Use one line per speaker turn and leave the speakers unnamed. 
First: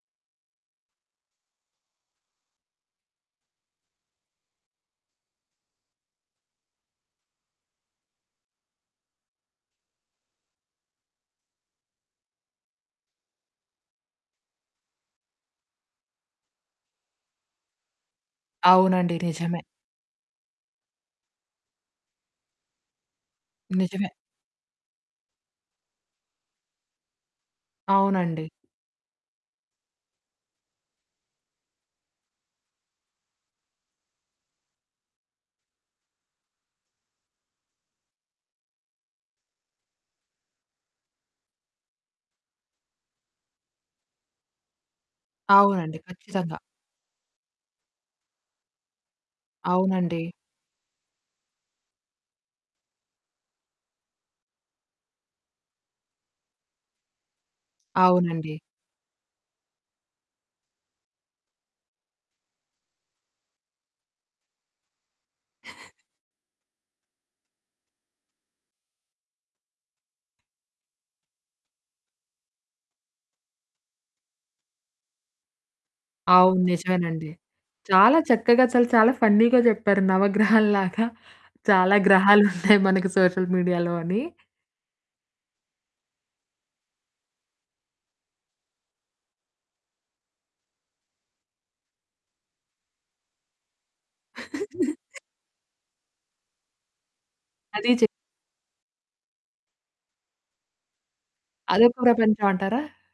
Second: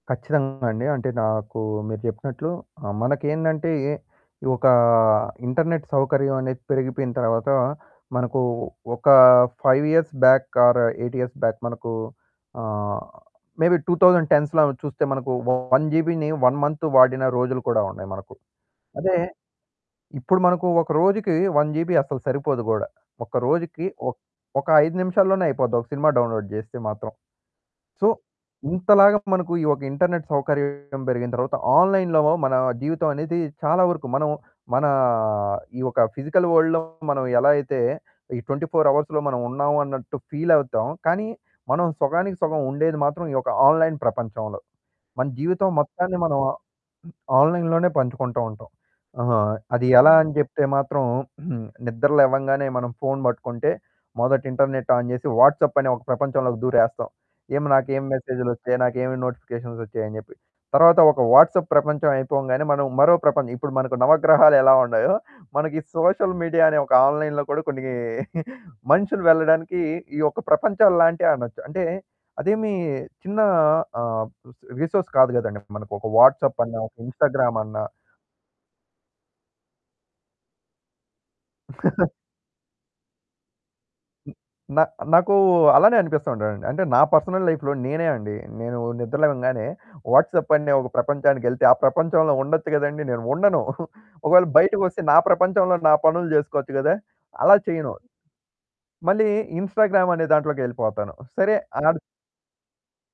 కచ్చితంగా అండి. అంటే నాకు మీరు చెప్పినట్లు ఆహ్, మనకేందంటే, ఎ ఒక ఇంటర్నెట్ సౌకర్యమనేది పెరిగిపోయిన తర్వాత, మనకు ఒక 5 years back, or 8 years back మనకు ఆహ్, మేబీ 2010స్‌లో చూస్తే మనకు 1 జీబీని 1 మంత్ వాడిన రోజులు కూడా ఉన్నాయి మనకు.
అవునండి.
అదే
నిజమే.
ఇప్పుడు మనకు ఒక రోజుకి 1 జీబీ అసలు సరిపోదు కూడా. ఒక రోజుకి
నిజమే.
ఒక్ ఒక 5 నిమిషాల్లోనే అయిపోద్ది ఒక సినిమా డౌన్‌లోడ్ చేస్తే మాత్రం. సో,
అవునండి.
ఇంతలాగా మనకు ఈ ఒక ఇంటర్నెట్ సౌకర్యం పెరిగిన తరువాత, ఆన్‌లైన్‌లో మన జీవితమనేది చాలా వరకు మనం, మన ఈ ఒక ఫిజికల్ వరల్డ్‌లో మనమెలా అయితే ఈ 24 అవర్స్‌లో మనమున్నామన్నట్టు ఫీలవుతాం. కానీ, మనం సొగానికి సొగం ఉండేది మాత్రం ఈ ఒక ఆన్‌లైన్ ప్రపంచంలో. మన జీవితం
అవునండి.
మొత్తాన్ని మనం
ఖచ్చితంగా.
ఆన్‌లైన్ లోనే పంచుకుంటూ ఉంటాం. ఆహా! అది ఎలా
అవునండి.
అని జెప్తే మాత్రం, నిద్ర లేవంగానే మనం ఫోను పట్టుకుంటే, మొదట ఇంటర్నెట్ ఆన్ చేసి, వాట్సాప్ అనే ఒక ప్రపంచంలోకి దూరేస్తాం. ఏం నాకేం
అవునండి.
మెసేజులొచ్చాయి, నాకేమి నోటిఫికేషన్సొచ్చాయి అని చెప్పి. తరువాత ఒక వాట్సాప్ ప్రపంచం అయిపోగానే, మనం మరో ప్రపంచం ఇప్పుడు మనకు నవగ్రహాలు ఎలా ఉన్నాయో, మనకి సోషల్ మీడియా అనే ఒక ఆన్‌లైన్ కూడా కొన్ని మనుషులు వెళ్లడానికి ఈ యొక్క ప్రపంచంలాంటి అనొచ్చు. అంటే అదేమి చిన్న ఆహ్, రిసోర్స్ కాదు కదండీ, మనకు ఒక
అవును.
వాట్సాప్ అన్నా, ఒక
నిజమేనండి.
ఇన్‌స్టాగ్రామ్ అన్నా
చాలా చక్కగా అసలు చాలా ఫన్నీగా చెప్పారు. నవగ్రహాల్లాగా, చాలా గ్రహాలున్నాయి మనకు సోషల్ మీడియాలో అని.
హ్మ్. నా నాకు అలానే అనిపిస్తా ఉంటదండి. అంటే నా పర్సనల్ లైఫ్‌లో నేనే అండి. నేను నిద్రలేవంగానే వాట్సాప్ అనే ఒక ప్రపంచానికెళ్తే, ఆ ప్రపంచంలో ఉండొచ్చు గదండీ నేను ఉండను. ఒకవేళ బయటికొస్తే నా ప్రపంచంలో నా పనులు చేసుకోవచ్చు గదా! అలా
అది
చేయను.
చే
మళ్ళీ ఇన్‌స్టాగ్రామ్ అనే దాంట్లోకెళ్ళిపోతాను. సరే,
అదొక
ఆడూ
ప్రపంచమంటారా?